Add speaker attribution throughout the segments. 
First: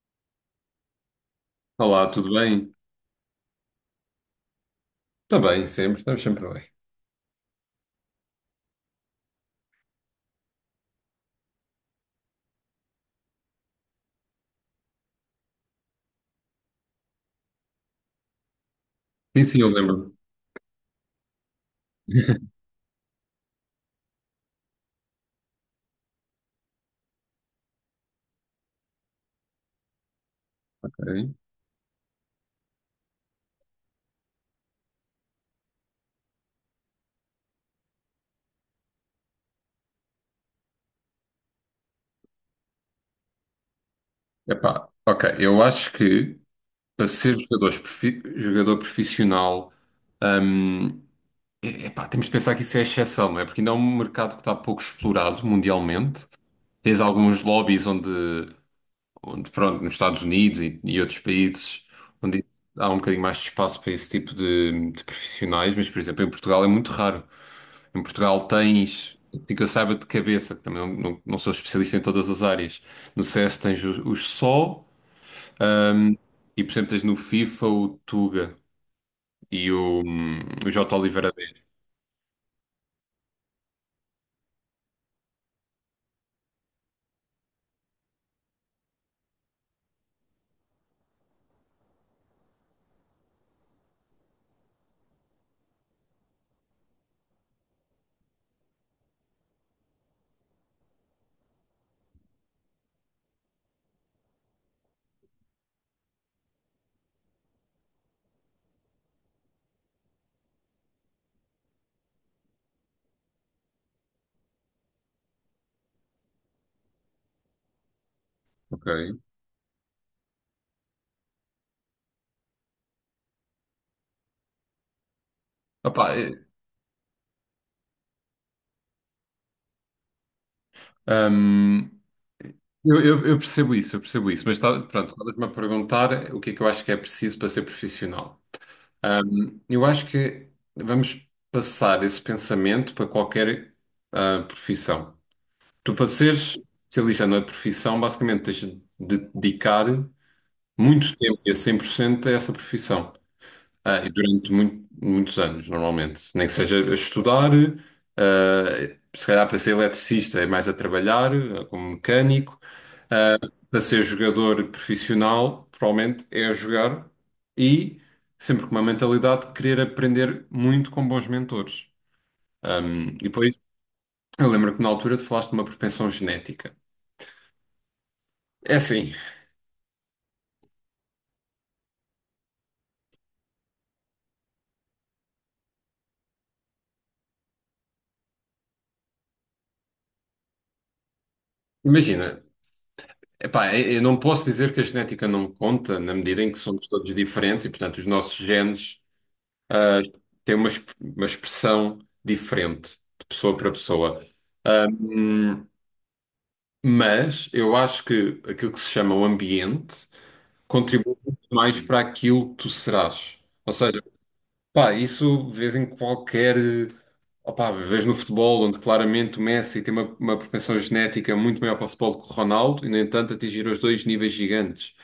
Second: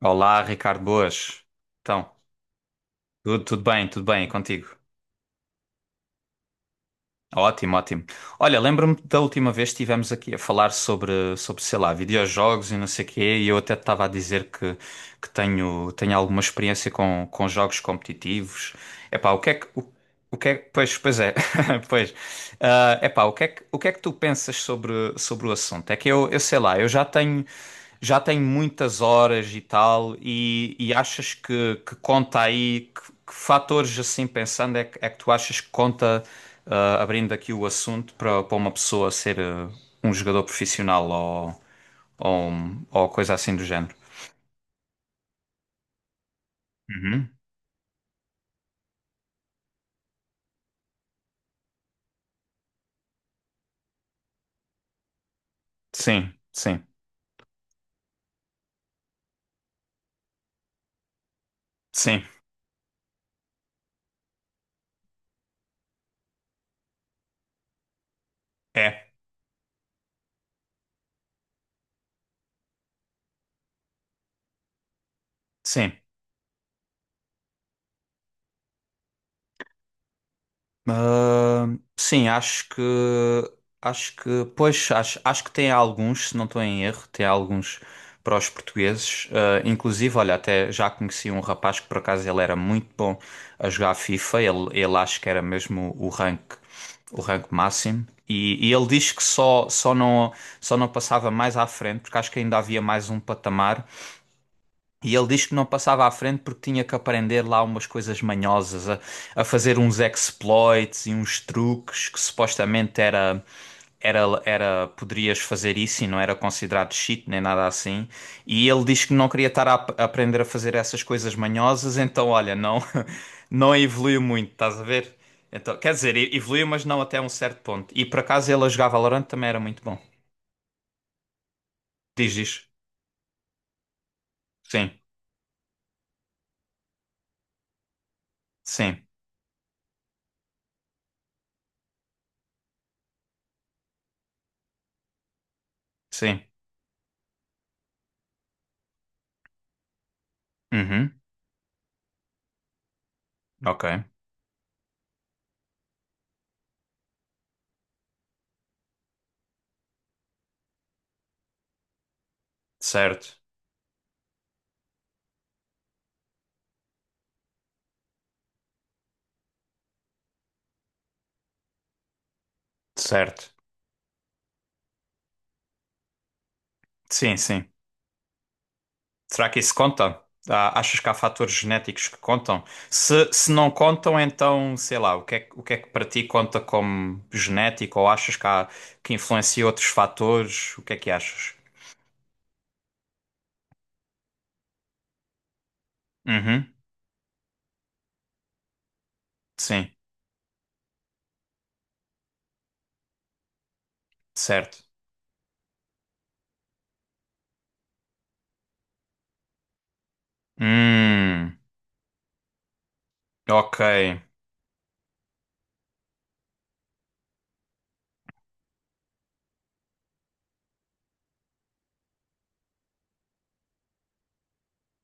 Speaker 1: Olá, Ricardo, boas. Então,
Speaker 2: Olá, tudo bem?
Speaker 1: tudo bem, e contigo?
Speaker 2: Está bem, sempre, estamos sempre bem.
Speaker 1: Ótimo, ótimo. Olha, lembro-me da última vez que estivemos aqui a falar sobre, sei lá, videojogos e não sei o quê, e eu até te estava a dizer que, que tenho alguma experiência com jogos competitivos. Epá, o
Speaker 2: Sim,
Speaker 1: que é
Speaker 2: sim,
Speaker 1: que...
Speaker 2: eu
Speaker 1: O,
Speaker 2: lembro-me.
Speaker 1: o que é que... Pois, pois é, pois. O que é que, o que é que tu pensas sobre o assunto? É que eu sei lá, eu já tenho muitas horas e tal, e achas
Speaker 2: Ok.
Speaker 1: que conta aí, que fatores assim pensando é que tu achas que conta, abrindo aqui o assunto, para uma pessoa ser um jogador profissional ou, ou coisa assim do género?
Speaker 2: Ok, eu acho que para
Speaker 1: Uhum.
Speaker 2: ser jogador profissional, hum, epá, temos de pensar que isso é exceção, não é? Porque ainda é um mercado que está pouco explorado mundialmente.
Speaker 1: Sim, sim,
Speaker 2: Tens alguns lobbies onde pronto, nos Estados Unidos e outros países,
Speaker 1: sim,
Speaker 2: onde há um bocadinho mais de espaço para esse tipo de profissionais, mas, por exemplo, em Portugal é muito raro. Em Portugal
Speaker 1: é,
Speaker 2: tens, assim que eu saiba de cabeça, que também não sou especialista em todas as áreas. No CS tens os SO,
Speaker 1: sim.
Speaker 2: ahm, e por exemplo tens no FIFA o Tuga e o J. Oliveira D.
Speaker 1: Ah, sim, acho que acho que tem alguns, se não estou em erro, tem alguns para os portugueses. Ah, inclusive, olha, até já conheci um rapaz que por acaso ele era muito bom a jogar FIFA. Ele acho que era mesmo o rank máximo. E ele diz que só não passava mais à frente porque acho que ainda havia mais um patamar e ele diz que não passava à frente porque tinha que aprender lá umas coisas manhosas, a fazer uns exploits e uns truques que supostamente era, poderias fazer isso e não era considerado cheat nem nada assim. E ele
Speaker 2: Ok.
Speaker 1: diz que não queria estar a aprender a fazer essas coisas manhosas, então olha, não, não evoluiu muito, estás a ver? Então, quer
Speaker 2: Opa,
Speaker 1: dizer,
Speaker 2: eh,
Speaker 1: evoluiu, mas não até um certo ponto. E por acaso ele a jogar Valorant também era muito bom.
Speaker 2: ahm,
Speaker 1: Diz isso.
Speaker 2: eu percebo isso, mas tá,
Speaker 1: Sim,
Speaker 2: pronto, estavas-me a perguntar o que é que eu acho que é preciso para ser profissional.
Speaker 1: sim,
Speaker 2: Eu acho que vamos passar esse pensamento para qualquer profissão. Tu, para
Speaker 1: sim.
Speaker 2: seres especialista na profissão, basicamente tens de dedicar
Speaker 1: Uhum,
Speaker 2: muito tempo e a 100% a essa profissão.
Speaker 1: ok,
Speaker 2: Ah, e durante muitos anos, normalmente. Nem que seja a estudar, ah, se calhar para ser eletricista é mais a trabalhar, ah, como mecânico.
Speaker 1: certo.
Speaker 2: Ah, para ser jogador profissional, provavelmente é a jogar e sempre com uma mentalidade de querer aprender muito com bons mentores. Ah, e
Speaker 1: Certo.
Speaker 2: depois, eu lembro que na altura tu falaste de uma propensão genética.
Speaker 1: Sim, sim.
Speaker 2: É assim,
Speaker 1: Será que isso conta? Ah, achas que há fatores genéticos que contam? Se não contam, então, sei lá, o que é, o que é que para ti conta como genético? Ou achas que há, que influencia outros fatores? O que é que achas?
Speaker 2: imagina, epá, eu não posso dizer que a genética não conta, na medida em que
Speaker 1: Uhum.
Speaker 2: somos todos diferentes e, portanto, os nossos genes
Speaker 1: Sim,
Speaker 2: ah, têm uma expressão diferente de pessoa para pessoa.
Speaker 1: certo.
Speaker 2: Ahm, mas eu acho que aquilo que se chama o ambiente contribui muito
Speaker 1: Hum,
Speaker 2: mais para aquilo que tu serás. Ou
Speaker 1: ok.
Speaker 2: seja, pá, isso vês em qualquer. Opá, vês no futebol, onde claramente o Messi tem uma propensão genética muito maior para o futebol que o Ronaldo, e no entanto atingiram os dois níveis gigantes.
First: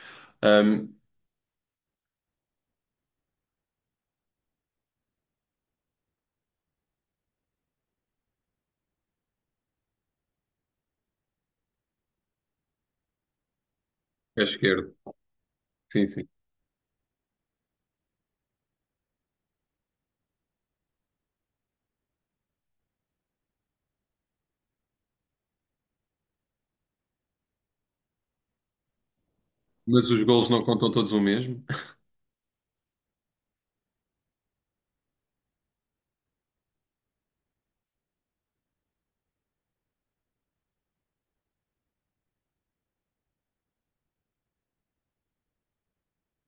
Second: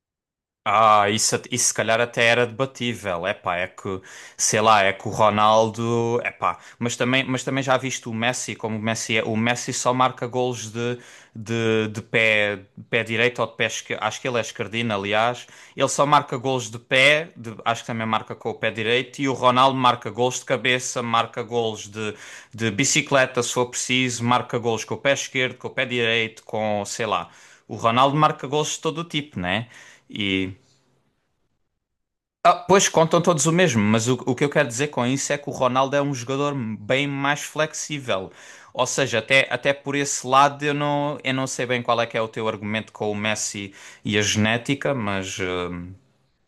Speaker 2: Ahm,
Speaker 1: Ah, isso, isso se calhar até era debatível. Epá, é que, sei lá, é que o Ronaldo, epá, mas também já viste o Messi, como o Messi é, o Messi só marca golos de pé direito ou de pé esquerdo, acho que ele é
Speaker 2: É
Speaker 1: esquerdino,
Speaker 2: esquerdo.
Speaker 1: aliás, ele só
Speaker 2: Sim, sim.
Speaker 1: marca golos de pé, acho que também marca com o pé direito, e o Ronaldo marca golos de cabeça, marca golos de bicicleta, se for preciso, marca golos com o pé esquerdo, com o pé direito, com, sei lá, o Ronaldo marca golos de todo o tipo, né?
Speaker 2: Mas os golos
Speaker 1: E
Speaker 2: não contam todos o mesmo.
Speaker 1: pois contam todos o mesmo, mas o que eu quero dizer com isso é que o Ronaldo é um jogador bem mais flexível. Ou seja, até por esse lado eu não sei bem qual é que é o teu argumento com o Messi e a genética, mas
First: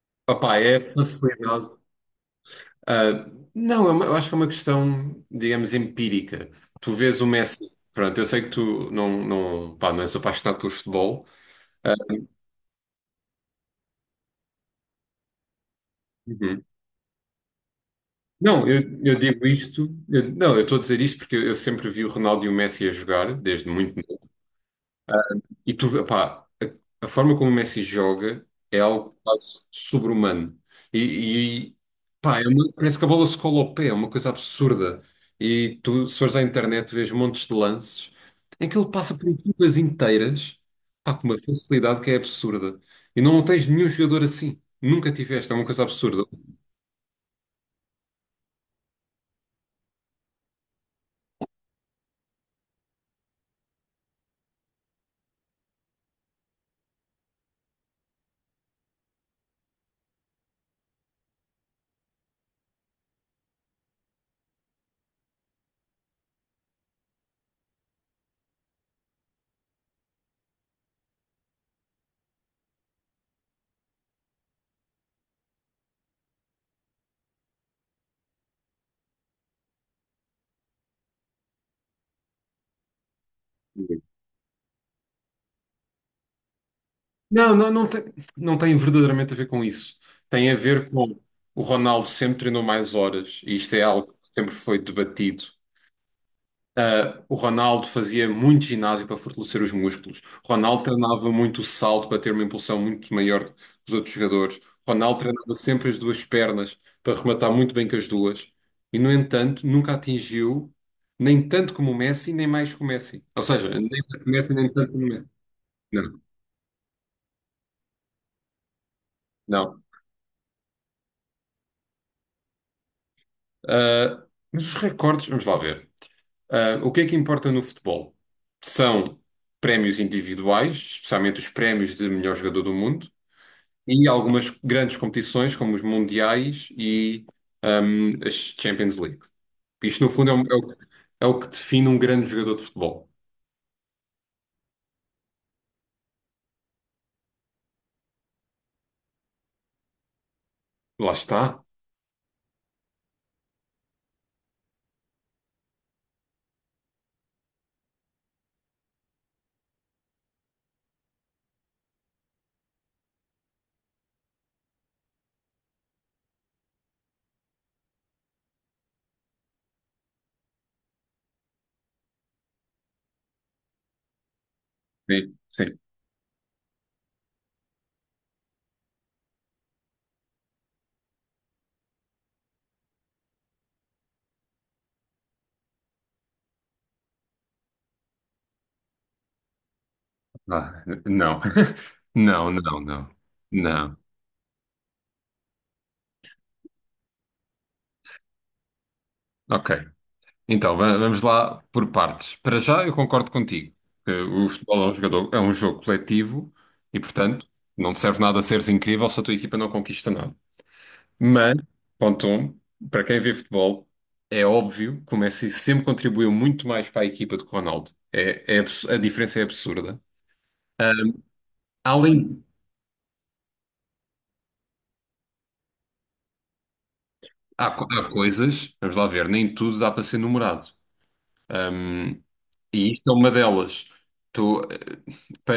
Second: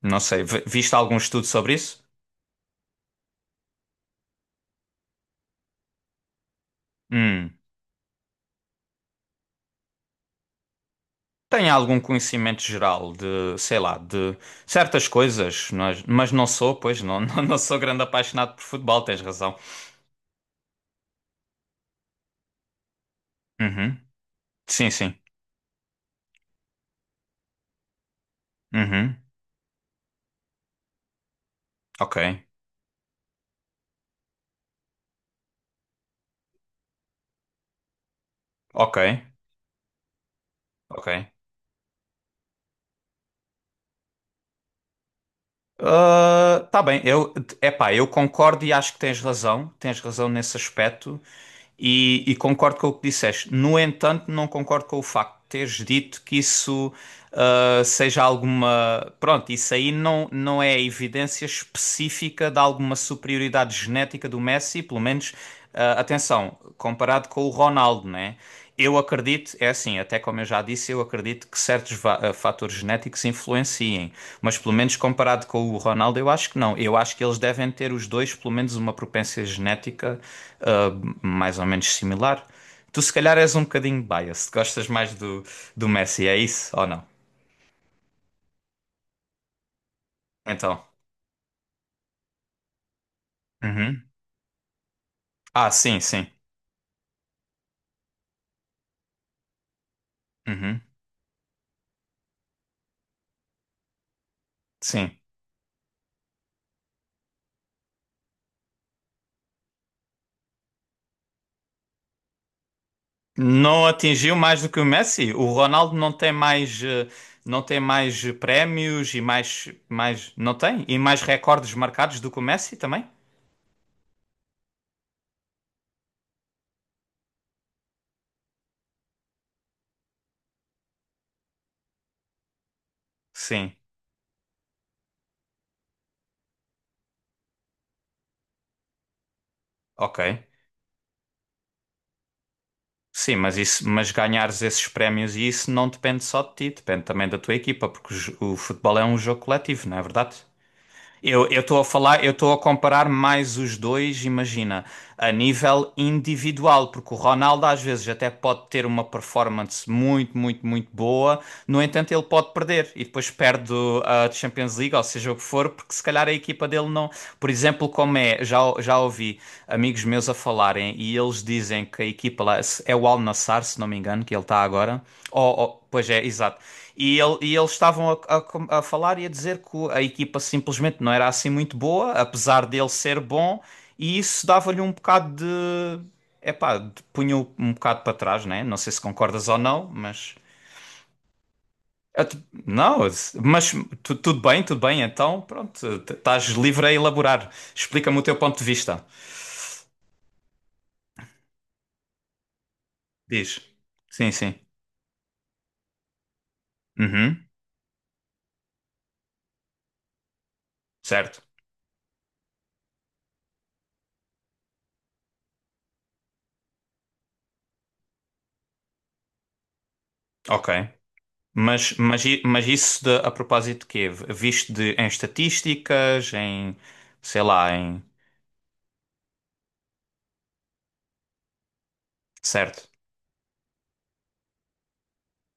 Speaker 1: não sei.
Speaker 2: Opá, é
Speaker 1: Viste algum estudo
Speaker 2: facilidade.
Speaker 1: sobre isso?
Speaker 2: Ah, não, eu acho que é uma questão, digamos, empírica. Tu vês o
Speaker 1: Hum.
Speaker 2: Messi. Pronto, eu sei que tu não, pá, não és apaixonado por futebol.
Speaker 1: Tenho
Speaker 2: Ah,
Speaker 1: algum conhecimento geral de, sei lá, de certas coisas, mas não
Speaker 2: uhum.
Speaker 1: sou, pois não, não, não sou grande apaixonado por
Speaker 2: Não, eu,
Speaker 1: futebol,
Speaker 2: eu
Speaker 1: tens
Speaker 2: digo
Speaker 1: razão.
Speaker 2: isto, não, eu estou a dizer isto porque eu sempre vi o Ronaldo e o Messi a jogar, desde muito.
Speaker 1: Uhum. Sim, sim.
Speaker 2: E tu, pá, a forma como o Messi joga é
Speaker 1: Uhum.
Speaker 2: algo quase sobre-humano. E, e, pá,
Speaker 1: Ok.
Speaker 2: parece que a bola se cola ao pé, é uma coisa absurda. E tu, se fores à internet, vês montes de lances em que ele
Speaker 1: Ok.
Speaker 2: passa por equipas inteiras, pá, com
Speaker 1: Ok.
Speaker 2: uma facilidade que é absurda. E não tens nenhum jogador assim. Nunca tiveste, é uma coisa absurda.
Speaker 1: Ah, tá bem, eu, epá, eu concordo e acho que tens razão nesse aspecto. E concordo com o que disseste. No entanto, não concordo com o facto de teres dito que isso seja alguma. Pronto, isso aí não, não é evidência específica de alguma superioridade genética do Messi, pelo menos, ah, atenção, comparado com o Ronaldo, né? Eu acredito, é assim, até como eu já disse, eu acredito que certos fatores genéticos influenciem, mas pelo menos comparado com o Ronaldo, eu acho que não. Eu acho que eles devem ter os dois, pelo menos, uma propensão genética mais ou menos similar. Tu se calhar és um bocadinho biased, gostas mais do, do Messi, é isso ou não?
Speaker 2: Não tem, não tem verdadeiramente a ver com isso. Tem a
Speaker 1: Então.
Speaker 2: ver com o Ronaldo sempre treinou mais horas, e isto é
Speaker 1: Uhum.
Speaker 2: algo que sempre foi debatido.
Speaker 1: Ah, sim, sim.
Speaker 2: Ah, o Ronaldo fazia muito ginásio para fortalecer os músculos. O
Speaker 1: Uhum.
Speaker 2: Ronaldo treinava muito o salto para ter uma impulsão muito maior que os outros jogadores. O
Speaker 1: Sim.
Speaker 2: Ronaldo treinava sempre as duas pernas para rematar muito bem com as duas. E, no entanto, nunca atingiu nem tanto como o Messi, nem mais que o Messi. Ou seja,
Speaker 1: Não
Speaker 2: nem tanto como o
Speaker 1: atingiu
Speaker 2: Messi,
Speaker 1: mais do
Speaker 2: nem
Speaker 1: que o
Speaker 2: tanto como o Messi.
Speaker 1: Messi? O Ronaldo não
Speaker 2: Não,
Speaker 1: tem mais, não tem mais prémios e mais,
Speaker 2: não.
Speaker 1: mais, não tem? E mais recordes marcados do que o Messi também?
Speaker 2: Ah, mas os recordes, vamos lá ver. Ah, o que é que importa no futebol? São prémios individuais, especialmente os prémios de melhor jogador do mundo,
Speaker 1: Sim.
Speaker 2: e algumas grandes competições, como os Mundiais e as Champions League. Isto, no
Speaker 1: Ok.
Speaker 2: fundo, é o que define um grande jogador de futebol.
Speaker 1: Sim, mas isso, mas ganhares esses prémios e isso não depende só de ti, depende também da tua equipa, porque o o futebol é um jogo coletivo, não é verdade?
Speaker 2: Lá
Speaker 1: Eu
Speaker 2: está.
Speaker 1: estou a falar, eu estou a comparar mais os dois, imagina, a nível individual, porque o Ronaldo às vezes até pode ter uma performance muito, muito, muito boa, no entanto ele pode perder e depois perde a Champions League, ou seja o que for, porque se calhar a equipa dele não, por exemplo, como é, já já ouvi amigos meus a falarem e eles dizem que a equipa lá é o Al Nassr, se não me engano, que ele está agora.
Speaker 2: Sim, sim.
Speaker 1: Pois é, exato. E, e eles estavam a falar e a dizer que a equipa simplesmente não era assim muito boa, apesar dele ser bom, e isso dava-lhe um bocado de. Epá, punha-o um bocado para trás, né? Não sei se concordas ou não, mas.
Speaker 2: Ah, não. Não, não,
Speaker 1: Não,
Speaker 2: não.
Speaker 1: mas
Speaker 2: Não.
Speaker 1: tudo bem, então pronto, estás livre a elaborar. Explica-me o teu ponto de vista.
Speaker 2: Ok. Então, vamos lá por partes. Para já, eu concordo
Speaker 1: Diz.
Speaker 2: contigo. Que
Speaker 1: Sim,
Speaker 2: O
Speaker 1: sim.
Speaker 2: futebol é um jogador- é um jogo coletivo e,
Speaker 1: Uhum.
Speaker 2: portanto, não serve nada seres incrível se a tua equipa não conquista nada.
Speaker 1: Certo.
Speaker 2: Mas, ponto um, para quem vê futebol, é óbvio que o Messi sempre contribuiu muito mais para a equipa do que o Ronaldo. A diferença é absurda.
Speaker 1: Ok. Mas,
Speaker 2: Além,
Speaker 1: mas isso de, a propósito de quê? Visto de, em estatísticas, em, sei lá, em...
Speaker 2: há coisas, vamos lá ver, nem tudo dá para ser numerado. Um,
Speaker 1: Certo.
Speaker 2: e isto é uma delas. Tu, eh, pa-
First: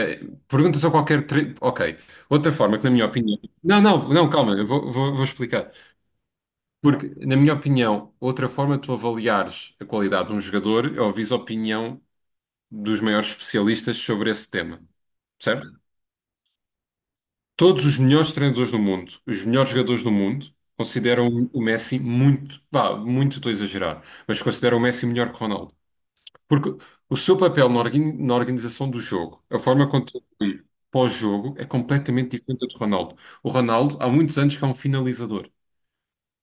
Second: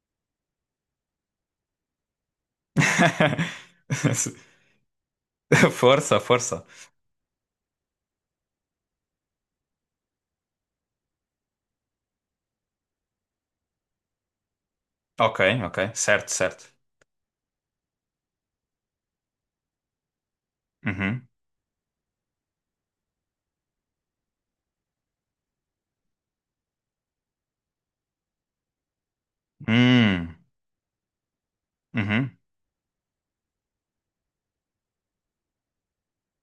Speaker 2: perguntas a qualquer. Ok. Outra forma que, na minha opinião. Não, não, não, calma, vou explicar.
Speaker 1: Força, força.
Speaker 2: Porque, na minha opinião, outra forma de tu avaliares a qualidade de um jogador é ouvir a opinião dos maiores especialistas sobre esse tema.
Speaker 1: Ok,
Speaker 2: Certo?
Speaker 1: ok. Certo, certo.
Speaker 2: Todos os melhores treinadores do mundo, os melhores jogadores do mundo,
Speaker 1: Uhum.
Speaker 2: consideram o Messi muito. Vá, muito estou a exagerar, mas consideram o Messi melhor que Ronaldo. Porque o seu papel na na organização do jogo, a forma como
Speaker 1: Hum.
Speaker 2: contribui pós-jogo, é completamente
Speaker 1: Uhum.
Speaker 2: diferente do de Ronaldo. O Ronaldo, há muitos anos que é um finalizador.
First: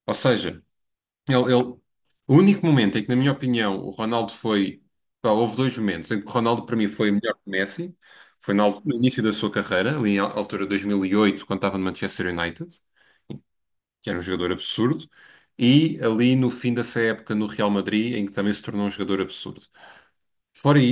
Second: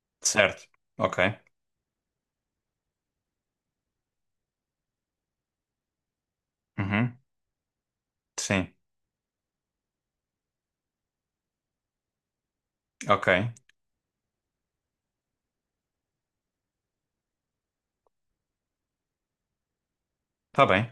Speaker 2: Ou
Speaker 1: Certo.
Speaker 2: seja,
Speaker 1: Ok.
Speaker 2: ele, ele- o único momento em que, na minha opinião, o Ronaldo foi. Pá, houve dois momentos em que o Ronaldo, para mim, foi
Speaker 1: Uhum.
Speaker 2: melhor que o Messi. Foi
Speaker 1: Sim.
Speaker 2: no início da sua carreira, ali na altura de 2008, quando estava no Manchester United,
Speaker 1: Ok.
Speaker 2: que era um jogador absurdo. E ali no fim dessa época no Real Madrid, em que também se tornou um jogador absurdo.
Speaker 1: Tá
Speaker 2: Fora,
Speaker 1: bem.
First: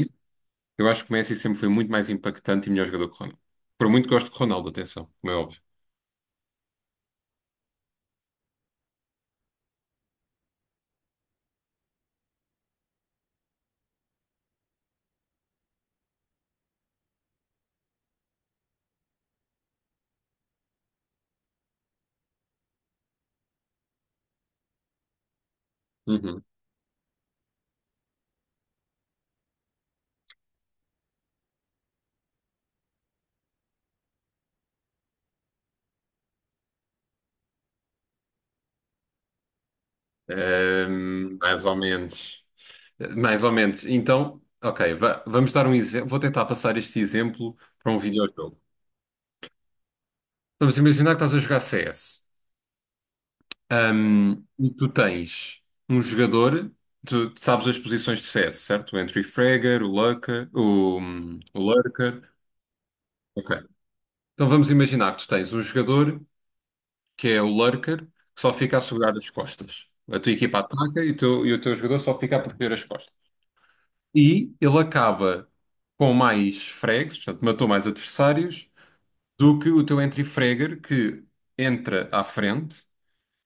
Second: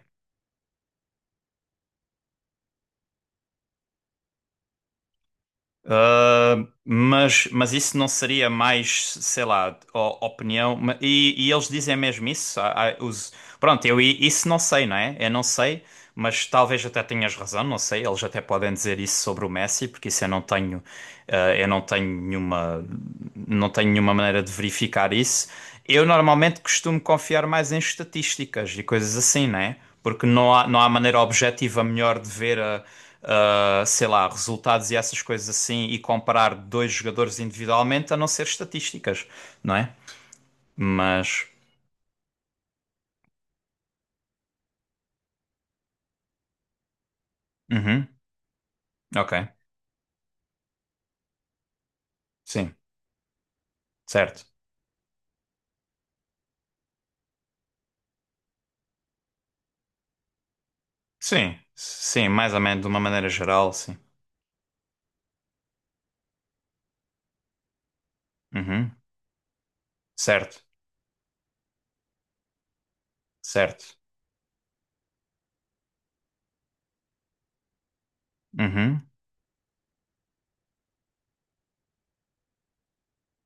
Speaker 2: eu acho que o Messi sempre foi muito mais impactante e melhor jogador que o Ronaldo. Por muito que gosto de Ronaldo, atenção, como é óbvio.
Speaker 1: Mas isso não seria mais, sei lá, opinião. E eles dizem mesmo isso. Há pronto, eu isso não sei, não é? Eu não sei, mas talvez até tenhas razão, não sei. Eles até podem dizer isso sobre o Messi, porque isso eu não tenho nenhuma, não tenho nenhuma maneira de verificar isso. Eu
Speaker 2: Uhum.
Speaker 1: normalmente costumo confiar mais em estatísticas e coisas assim, não é? Porque não há, não há maneira objetiva melhor de ver sei lá, resultados e essas coisas assim e comparar dois jogadores individualmente, a não ser estatísticas, não é? Mas,
Speaker 2: Mais ou menos. Mais ou menos. Então, ok, vamos dar um exemplo. Vou tentar passar este exemplo para um
Speaker 1: uhum,
Speaker 2: videojogo.
Speaker 1: ok,
Speaker 2: Vamos imaginar que estás a jogar CS.
Speaker 1: sim, certo.
Speaker 2: E tu tens um jogador, tu sabes as posições de CS, certo? O Entry Fragger, o Lurker,
Speaker 1: Sim,
Speaker 2: o Lurker.
Speaker 1: sim, mais ou menos de uma maneira
Speaker 2: Ok.
Speaker 1: geral, sim.
Speaker 2: Então vamos imaginar que tu tens um jogador que é o lurker, que só fica a
Speaker 1: Uhum,
Speaker 2: segurar as costas. A tua equipa
Speaker 1: certo,
Speaker 2: ataca e e o teu jogador só fica a proteger as costas.
Speaker 1: certo.
Speaker 2: E ele acaba com mais frags, portanto, matou mais adversários,
Speaker 1: Uhum.
Speaker 2: do que o teu entry fragger, que entra à frente,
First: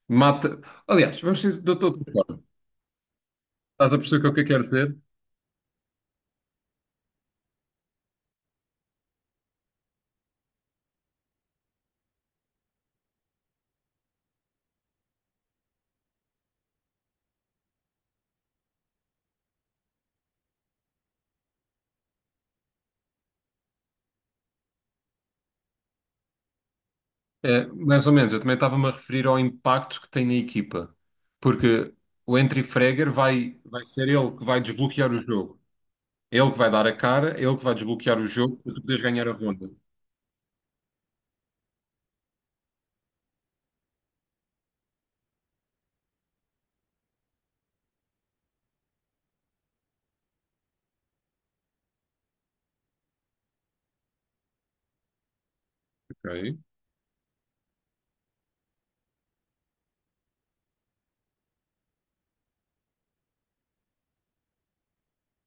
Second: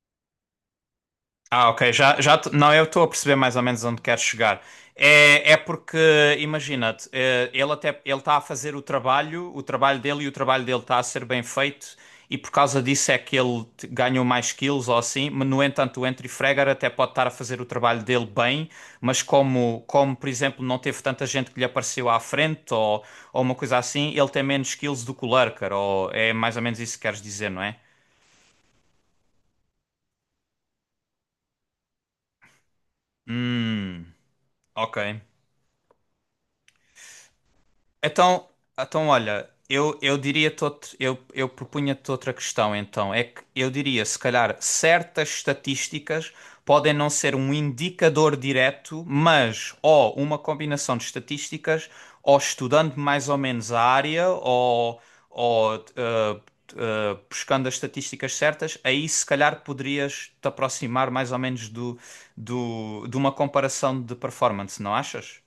Speaker 2: mata. Aliás, vamos dizer
Speaker 1: Ah,
Speaker 2: de outra
Speaker 1: ok. Já,
Speaker 2: forma.
Speaker 1: não, eu estou a perceber mais ou menos
Speaker 2: Estás a
Speaker 1: onde queres
Speaker 2: perceber o que é que eu
Speaker 1: chegar.
Speaker 2: quero dizer?
Speaker 1: É, é porque, imagina-te, ele até ele está a fazer o trabalho dele e o trabalho dele está a ser bem feito, e por causa disso é que ele ganhou mais kills ou assim. Mas, no entanto, o Entry Fragger até pode estar a fazer o trabalho dele bem, mas como, como por exemplo, não teve tanta gente que lhe apareceu à frente ou uma coisa assim, ele tem menos kills do que o Lurker, ou é mais ou menos isso que queres dizer, não
Speaker 2: É,
Speaker 1: é?
Speaker 2: mais ou menos, eu também estava-me a referir ao impacto que tem na equipa, porque o entry fragger vai ser
Speaker 1: Hum,
Speaker 2: ele que vai
Speaker 1: ok.
Speaker 2: desbloquear o jogo. É ele que vai dar a cara, é ele que vai desbloquear o
Speaker 1: Então,
Speaker 2: jogo para tu poderes
Speaker 1: então
Speaker 2: ganhar a
Speaker 1: olha,
Speaker 2: ronda.
Speaker 1: eu eu propunha-te outra questão, então. É que eu diria, se calhar, certas estatísticas podem não ser um indicador direto, mas ou uma combinação de estatísticas, ou estudando mais ou menos a área, ou
Speaker 2: Ok.
Speaker 1: buscando as estatísticas certas, aí se calhar poderias te aproximar mais ou menos do, do, de uma comparação de performance, não achas?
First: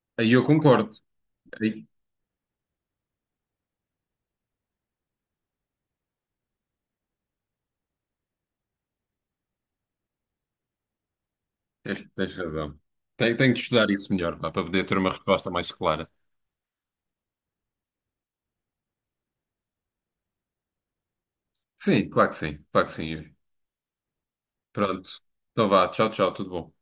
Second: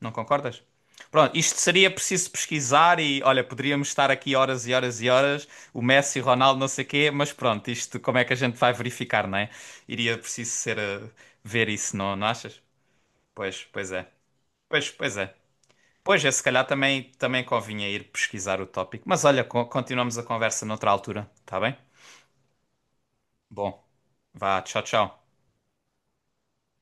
Speaker 1: Não
Speaker 2: Aí eu
Speaker 1: concordas?
Speaker 2: concordo.
Speaker 1: Pronto, isto
Speaker 2: Aí
Speaker 1: seria preciso pesquisar e, olha, poderíamos estar aqui horas e horas e horas, o Messi, o Ronaldo, não sei o quê, mas pronto, isto como é que a gente vai verificar, não é? Iria preciso ser ver isso, não, não
Speaker 2: tens
Speaker 1: achas?
Speaker 2: razão. Tenho de
Speaker 1: Pois, pois
Speaker 2: estudar
Speaker 1: é.
Speaker 2: isso melhor, pá, para poder
Speaker 1: Pois,
Speaker 2: ter uma
Speaker 1: pois é.
Speaker 2: resposta mais clara.
Speaker 1: Pois é, se calhar também, também convinha ir pesquisar o tópico. Mas olha, continuamos a conversa noutra altura, tá bem?
Speaker 2: Sim, claro que sim. Claro que sim, Yuri.
Speaker 1: Bom, vá, tchau,
Speaker 2: Pronto.
Speaker 1: tchau.
Speaker 2: Então vá. Tchau, tchau. Tudo bom.